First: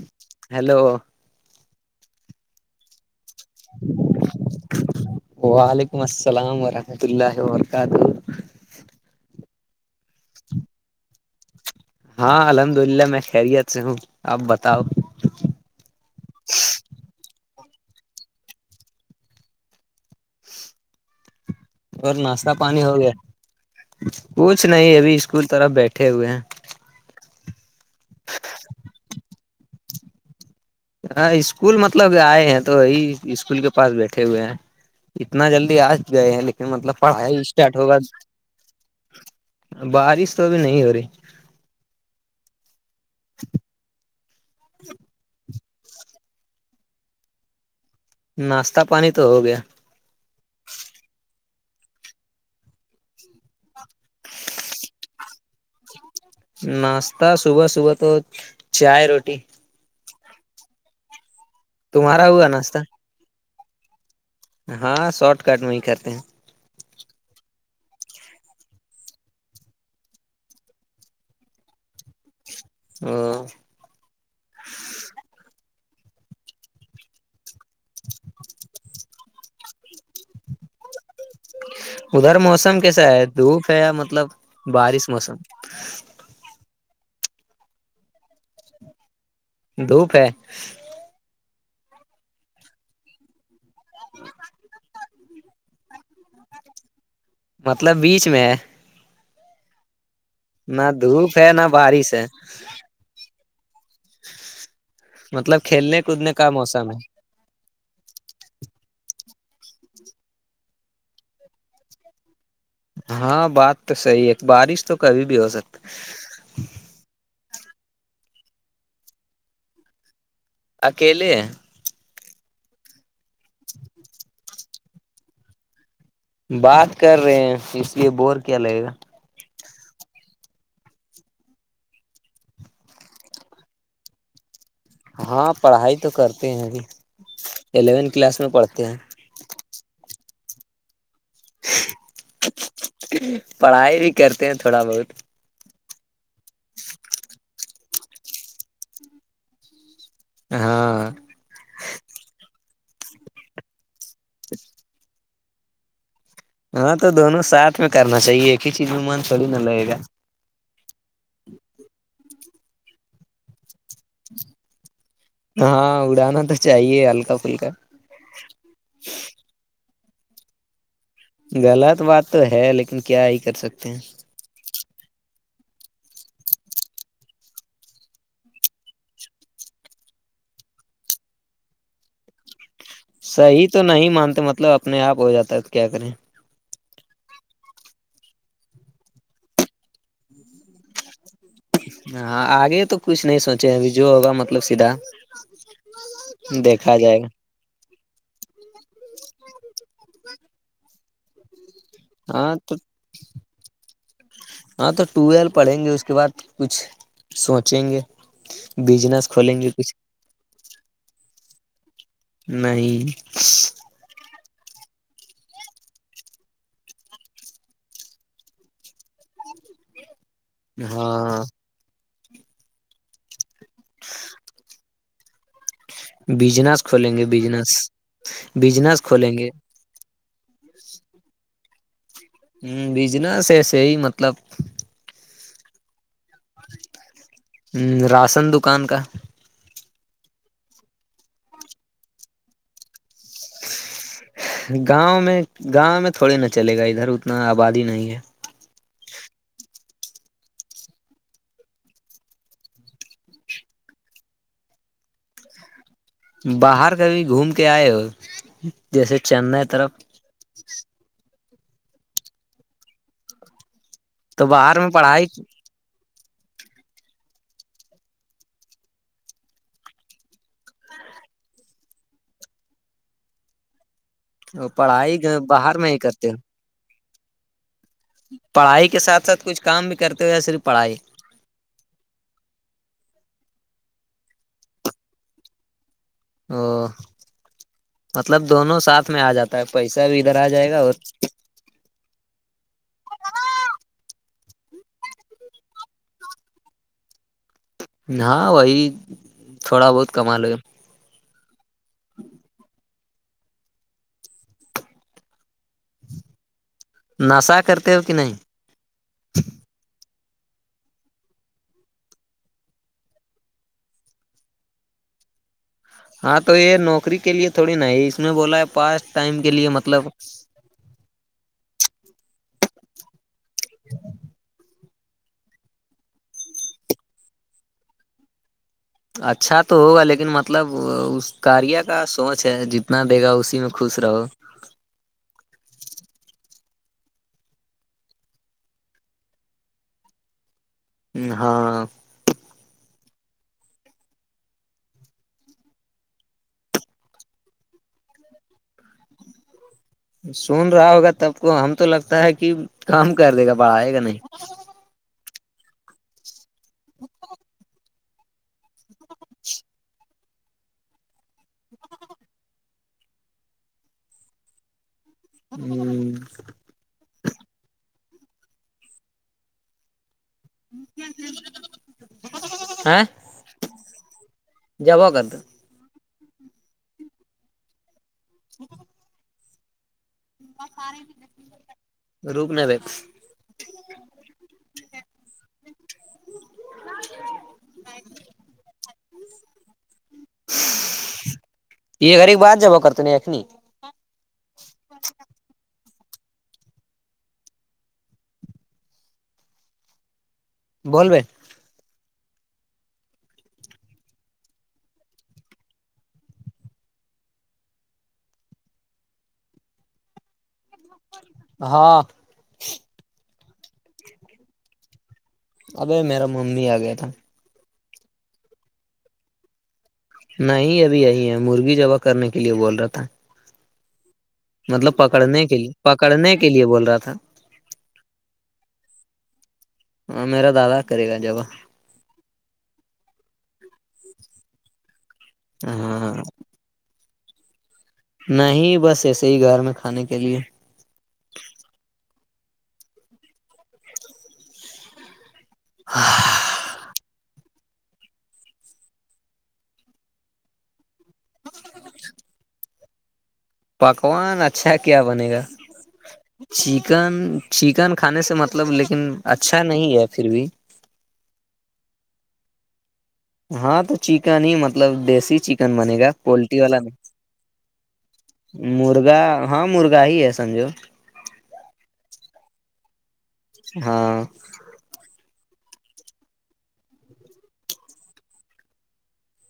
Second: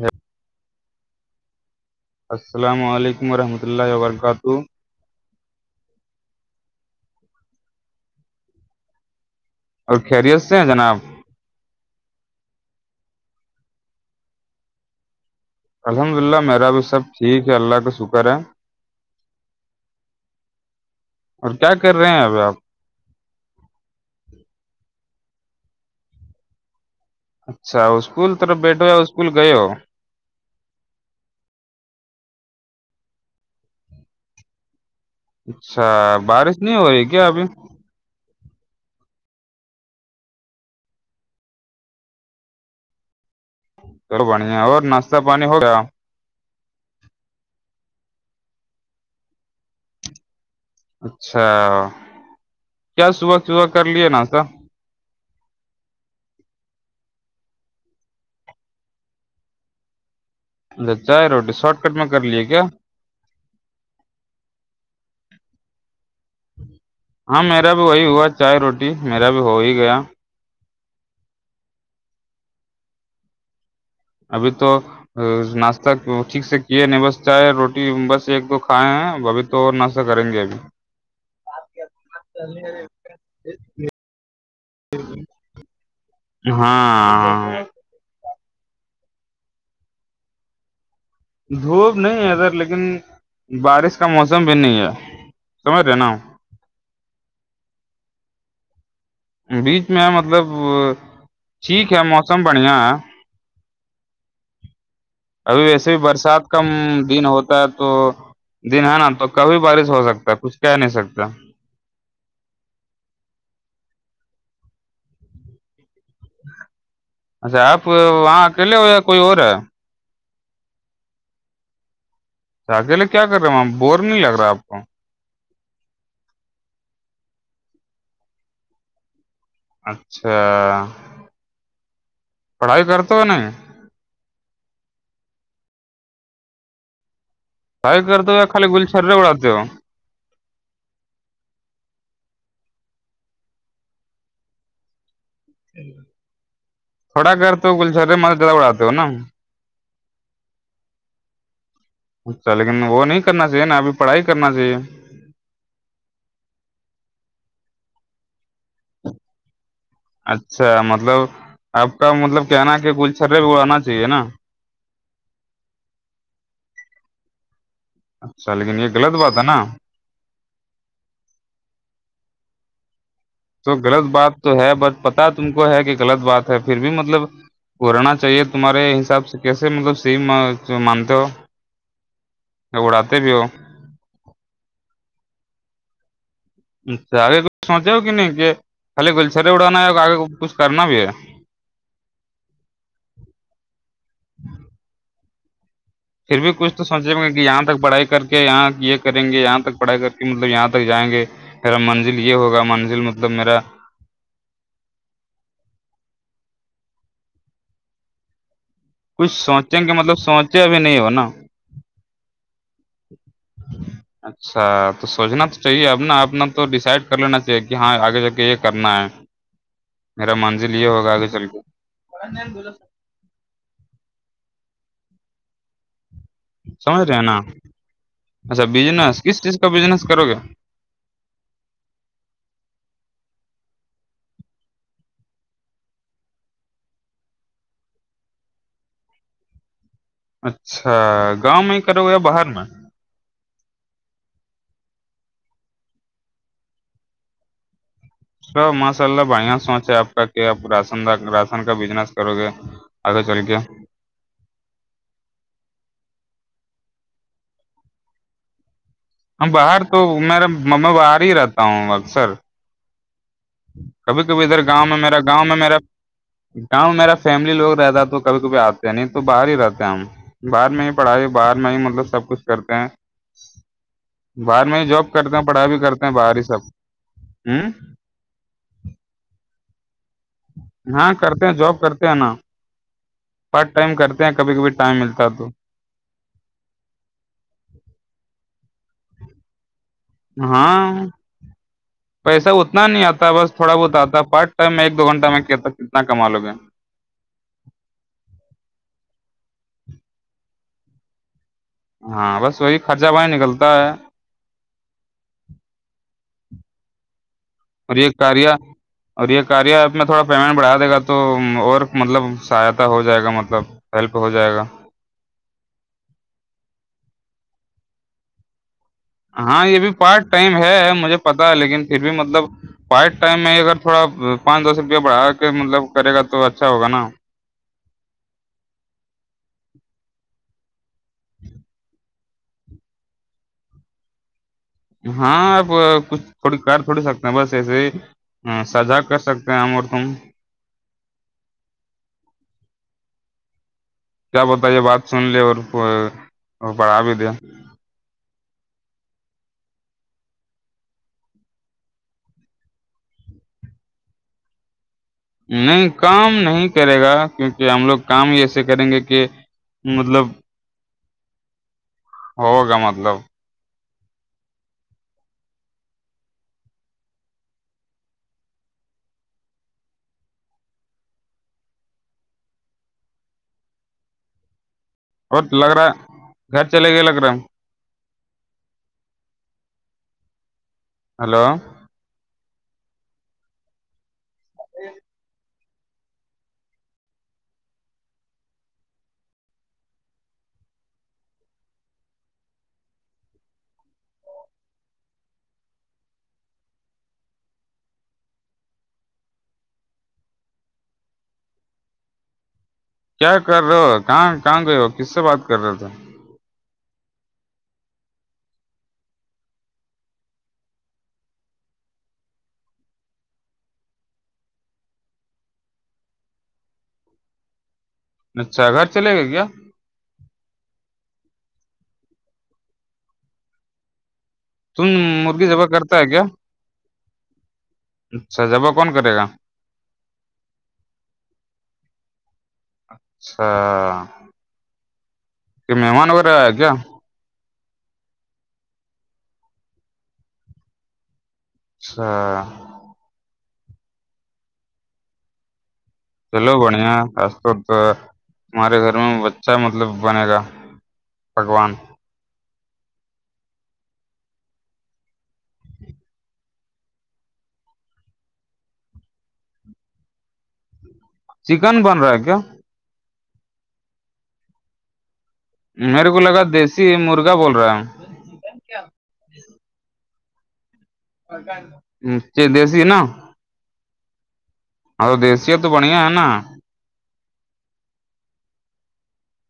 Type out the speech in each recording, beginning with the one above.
ہاں [unintelligible] ہیلو السلام علیکم ورحمۃ اللہ وبرکاتہ وعلیکم السلام ورحمۃ اللہ وبرکاتہ اور خیریت سے ہیں جناب ہاں الحمد للہ میں خیریت سے ہوں آپ بتاؤ الحمد للہ میرا بھی سب ٹھیک ہے اللہ کا شکر ہے [unintelligible] کر رہے اور ہیں ابھی ناشتہ آپ پانی ہو گیا کچھ نہیں ابھی اسکول طرف بیٹھے ہوئے ہیں اچھا اسکول طرف بیٹھا ہو یا اسکول گئے ہو ہاں اسکول مطلب آئے ہیں تو وہی اسکول کے پاس بیٹھے ہوئے ہیں اتنا جلدی اچھا آج گئے ہیں بارش لیکن نہیں ہو مطلب رہی کیا پڑھائی ابھی اسٹارٹ ہوگا بارش تو ابھی نہیں ہو رہی چلو بڑھیا اور ناشتا پانی ہو گیا ناشتہ پانی تو ہو گیا اچھا کیا صبح صبح کر لیے ناشتہ ناشتہ صبح صبح تو چائے روٹی چائے روٹی سرٹ تمہارا ہوا ناشتہ ہاں شارٹ کٹ میں ہی کرتے ہیں ہاں میرا بھی وہی ہوا چائے روٹی میرا بھی ہو ہی گیا ہ [unintelligible] ابھی تو ناشہ ٹھیک سے کیے نہیں بس چاہے روٹی بس ایک دو کھائے ہیں تو اور ناشتہ کریں گے ابھی ادھر موسم کیسا ہے دھوپ ہے یا مطلب بارش موسم ہاں دھوپ ہے دھوپ نہیں ہے ادھر لیکن بارش کا موسم بھی نہیں ہے سمجھ رہے نا مطلب بیچ میں ہے بیچ میں ہے مطلب نہ دھوپ ہے نہ ٹھیک ہے بارش موسم بڑھیا ہے مطلب ابھی ویسے بھی کھیلنے کودنے برسات کا کم موسم ہے دن ہوتا تا تو دن ہے نا تو کبھی بارش ہو سکتا ہے کچھ کہہ نہیں سکتا ہاں بات تو صحیح ہے بارش تو کبھی بھی ہو سکتا اچھا آپ وہاں اکیلے ہو یا کوئی اور ہے اکیلے ہیں اکیلے کیا کر رہے ہیں وہاں بور نہیں لگ رہا آپ کو بات کر رہے ہیں اس لیے بور کیا لگے گا اچھا پڑھائی کرتے ہو نہیں ہاں پڑھائی تو کرتے ہیں ابھی الیونتھ کلاس میں پڑھتے ہیں بڑاتے ہو پڑھائی بھی کرتے ہیں تھوڑا بہت ہ تھوڑا کرتے ہو خوب سارے مزے اڑاتے ہو نا ہاں اچھا لیکن وہ نہیں کرنا چاہیے نا ابھی پڑھائی کرنا چاہیے ہاں تو دونوں ساتھ میں کرنا چاہیے ایک ہی چیز میں من تھوڑی نہ لگے گا اچھا مطلب آپ کا مطلب کہنا کہ گل چھرے بھی اڑانا چاہیے نا ہاں اڑانا تو چاہیے ہلکا پھلکا اچھا لیکن یہ غلط بات ہے نا غلط بات تو ہے لیکن کیا ہی کر تو سکتے ہیں غلط بات تو ہے بٹ پتا تم کو ہے کہ غلط بات ہے پھر بھی مطلب بور ہونا چاہیے تمہارے حساب سے کیسے مطلب سیم مانتے ہو یا اڑاتے بھی ہو صحیح تو نہیں مانتے مطلب اپنے آپ ہو جاتا ہے تو کیا کریں اچھا آگے کچھ سوچے ہو کہ نہیں کہ خالی گلچرے اڑانا ہے آگے کچھ کرنا بھی ہے ہاں آگے تو کچھ نہیں سوچے ابھی جو ہوگا مطلب سیدھا س پھر بھی کچھ تو سوچیں ہو گے کہ یہاں تک پڑھائی کر کے یہاں یہ کریں گے یہاں تک پڑھائی کر کے مطلب یہاں تک جائیں گے پھر من منزل یہ ہاں ہوگا تو منزل مطلب میرا ہاں تو ٹویلو پڑھیں گے اس کے بعد کچھ سوچیں گے بجنس کچھ کھولیں سوچیں گے کچھ مطلب سوچے ابھی نہیں ہو نا نہیں اچھا تو سوچنا تو چاہیے اب نا اپنا تو ڈیسائڈ کر لینا چاہیے کہ ہاں آگے جا کے یہ کرنا ہے میرا منزل یہ ہوگا آگے ہاں چل کے بجنس سمجھ کھولیں رہے ہیں گے نا بجنس اچھا بجنس بزنس کھولیں کس گے چیز کا بزنس کرو گے بجنس ایسے ہی مطلب راشن دکان کا اچھا گاؤں میں ہی کرو گے یا باہر میں گاؤں میں گاؤں میں تھوڑے نہ چلے گا ادھر اتنا آبادی نہیں ہے ماشاء اللہ بڑھیا سوچ ہے آپ کا کہ آپ راش راشن کا بزنس کرو گے اگے چل کے باہر کبھی گھوم کے آئے ہو جیسے چنئی باہر طرف تو میں باہر ہی رہتا ہوں اکثر کبھی کبھی تو ادھر باہر گاؤں میں میرا پڑھائی گاؤں میں میرا گاؤں میرا فیملی لوگ رہتا ہے تو کبھی کبھی آتے ہیں نہیں تو باہر ہی رہتے ہیں ہم بہر میں ہی پڑھائی بہر میں ہی مطلب سب کچھ کرتے ہیں باہر میں ہی جاب پڑھائی کرتے ہیں پڑھائی باہر بھی میں کرتے ہیں ہو باہر ہی سب پڑھائی کے ساتھ ساتھ کچھ کام بھی کرتے ہو یا صرف پڑھائی ہاں کرتے ہیں جاب کرتے ہیں نا پارٹ ٹائم کرتے ہیں کبھی کبھی ٹائم ملتا ہے تو او مطلب دونوں ساتھ میں آ جاتا ہے پیسہ بھی ادھر آ جائے گا اور ہ پیسہ اتنا نہیں آتا بس تھوڑا بہت آتا پارٹ ٹائم میں ایک دو گھنٹہ میں کتنا کما لو گے ہاں وہی تھوڑا بہت کما لو گے ہاں بس وہی خرچہ پانی نکلتا ہے ناساک اور یہ کاریہ اور یہ کاریہ ایپ میں تھوڑا پیمنٹ بڑھا دے گا تو اور مطلب سہایتا ہو جائے گا مطلب ہیلپ ہو جائے گا ہاں تو یہ نوکری کے لیے تھوڑی نا اس میں بولا ہے پاسٹ ہاں یہ بھی پارٹ ٹائم ہے مجھے پتا ہے لیکن پھر بھی مطلب پارٹ ٹائم میں اگر تھوڑا پانچ دس روپیہ بڑھا کے مطلب کرے گا تو اچھا ہوگا نا اچھا تو ہوگا لیکن مطلب اس کاریہ کا سوچ ہے جتنا دے گا اسی میں خوش رہو ہاں آپ کچھ تھوڑی کر تھوڑی سکتے ہیں بس ایسے ہی ہاں سزا کر سکتے ہیں ہم اور تم ہاں کیا پتہ یہ بات سن لیے اور پڑھا بھی دے سن رہا ہوگا تب کو ہم تو لگتا ہے کہ کم کر دے گا بڑھائے گا نہیں نہیں کم نہیں کرے گا کیونکہ ہم لوگ کام ہی ایسے کریں گے کہ مطلب ہوگا مطلب ہوں اور [inaudible] لگ رہا گھر چلے گئے لگ رہا [unintelligible] سار ہلو رک نا رے ا یہ گھر کے بعات جبا کرتے ن خنی چ بول بے کیا کر رہے ہو کہاں کہاں گئے ہو کس سے بات کر رہے تھے ہاں ابھے میرا ممی آ گیا تھا اچھا گھر چلے گئے کیا نہیں ابھی یہی ہے مرغی زبہ کرنے کے لیے بول رہا تھا تم مطلب پکڑنے مرغی کے ذبح لیے کرتا ہے کیا پکڑنے کے لیے بول رہا تھا اچھا ذبہ کون کرے گا ہاں میرا دادا کرے گا ذبہ اچھا کہ مہمان ہاں وغیرہ آیا کیا نہیں بس ایسے ہی گھر میں کھانے کے لیے اچھا ہاں چلو بڑھیا خاص طور پر ہمارے گھر میں بچھا مطلب بنے گا پکوان پکوان اچھا کیا بنے گا چکن چکن کھانے سے مطلب لیکن اچھا نہیں ہے پھر بھی چکن بن رہا ہے کیا ہاں تو چکن ہی مطلب دیسی چکن بنے گا میرے کو لگا پولٹری والا دیسی نہیں مرغا بول رہا مرغا ہاں مرغا ہی ہے سمجھو چ دیسی ہے نا ہاں اور دیسیی ہے تو بڑھیا ہے نا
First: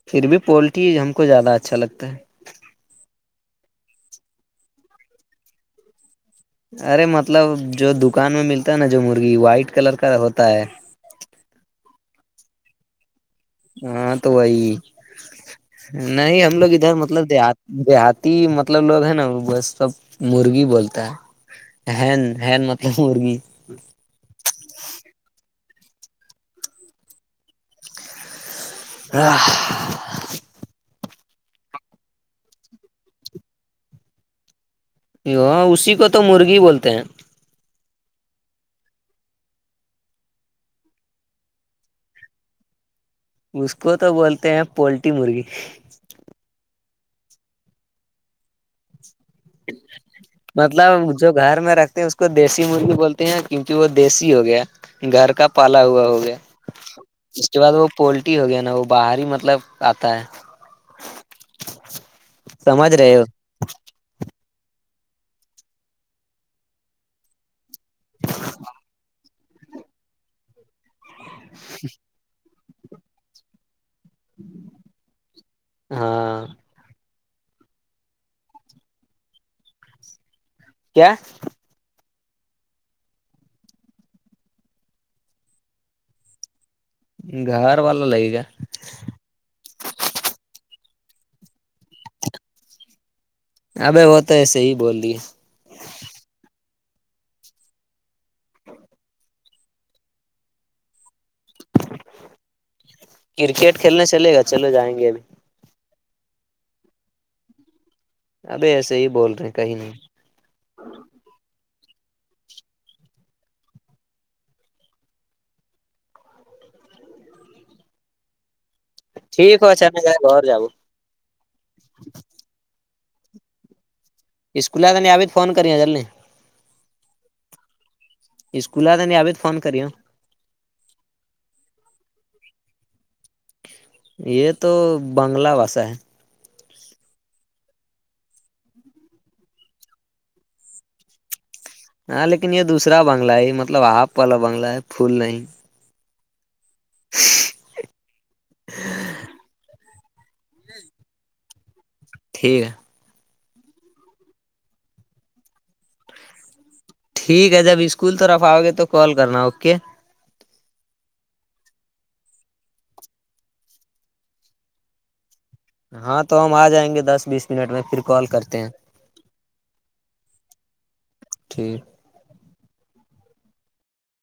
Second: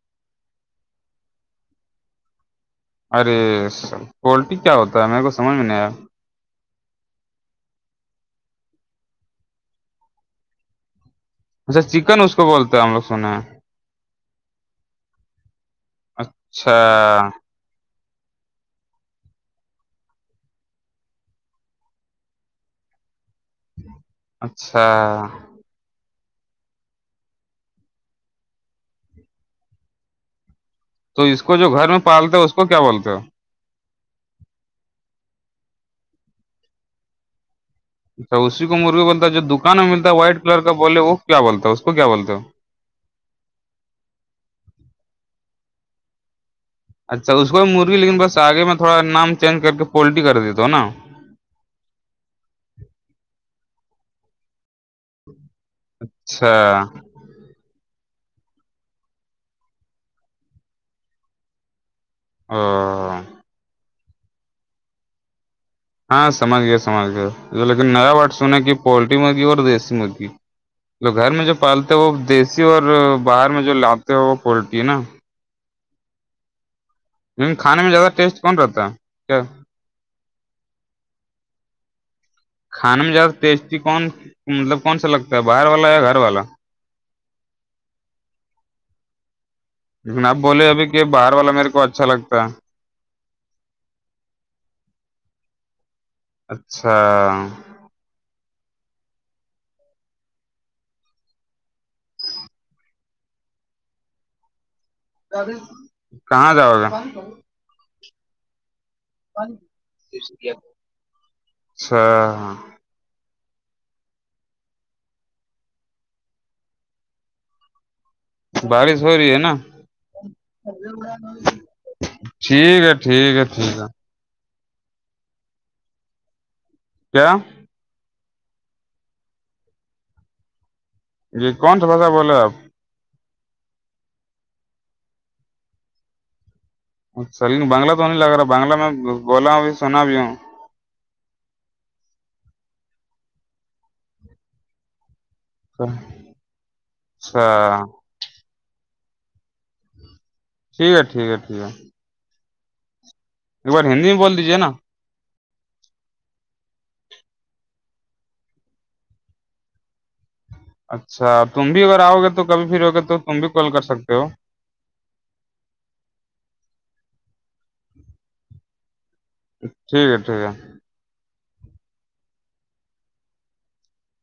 پھر بھی پولٹری ہم کو زیادہ اچھا لگتا ہے ارے سر کوالٹی کیا ہوتا ہے میرے کو سمجھ میں نہیں آیا ارے مطلب جو دکان میں ملتا ہے نا جو مرغی وائٹ کلر کا ہوتا ہے اچھا چکن اس کو بولتا ہے ہم لوگ سنے ہیں ہاں تو وہی نہیں ہم لوگ اچھا ادھر مطلب دیہ دیہاتی مطلب لوگ ہے نا بس سب مرغی بولتا ہے ہین ہین مط مرغی اچھا ہاں تو اس کو جو گھر میں پالتے ہو اس کو کیا بولتے ہو ی اسی کو تو مرغی بولتے ہیں اچھا اسی کو مرغے بولتا جو دکان میں متا وائٹ کلر کا بولے وہ کیا بولتا ہے اس کو کیا بولتے ہو اس کو تو بولتے ہیں پولٹی مرغی اچھا اس کو بھی مرغی لیکن بس آگے میں تھوڑا نام چینج کر کے پولٹری کر دیتا ہ نا مطلب جو گھر میں رکھتے ہیں اس کو دیسی مرغی بولتی ہیں کیونکہ وہ دیسی ہو گیا گھر کا پالا ہوا ہو گیا اچھا اس کے بعد وہ پولٹری ہو گیا نا وہ باہر ہی مطلب آتا ہے [inaudible] سمجھ رہے ہو ہاں سمجھ گیا سمجھ گیا لیکن نیا واٹ [inaudible] تو گھر میں جو پالتے ہیں وہ دیسی اور باہر میں جو لاتے ہیں وہ پولٹری ہے نا ہاں لیکن کھانے میں زیادہ ٹیسٹ کون رہتا ہے کیا کیا کھانے میں زیادہ ٹیسٹی کون مطلب کون سا لگتا ہے باہر والا یا گھر والا گھر والا لگے گا آب بولے ابھی کہ باہر والا میرے کو اچھا لگتا ہے ابے وہ تو ایسے ہی بول رہ ہے اچھا کرکٹ کھیلنے چلے گا چلو جائیں گے ابھی کہاں جاؤ گا ابھی ایسے ہی بہت اچھا بارش ہو رہی ہے نا ٹھیک ہو اچانک جائے گھر جاؤ ٹھیک ہے ٹھیک ہے ٹھیک ہے اسکلا تو نہیں آبھی فون کری ہیں چلے کیا اسکول آ تھا نہیں آبت فون کریے جی کون سا بھاشا بول رہے ہیں آپ یہ تو بنگلہ بھاشا ہے اچھا لیکن بنگلہ تو نہیں لگ رہا بنگلہ میں بولا ہوں بھی سنا بھی ہوں ہاں لیکن یہ دوسرا بنگلہ ہے مطلب ہاف والا بنگلہ ہے پھول نہیں اچھا [inaudible] [inaudible] [inaudible] ٹھیک ہے ٹھیک ہے ٹھیک ہے ٹھیک ہے ایک بار ہندی میں بول دیجیے نا ٹھیک ہے جب اسکول طرف آؤ گے تو کال کرنا اوکے اچھا تم بھی اگر آؤ گے تو کبھی پھرو گے تو تم بھی کال کر سکتے ہو ہاں تو ہم آ جائیں گے دس بیس منٹ میں پھر کال کرتے ہیں ٹھیک ہے ٹھیک ہے ٹھیک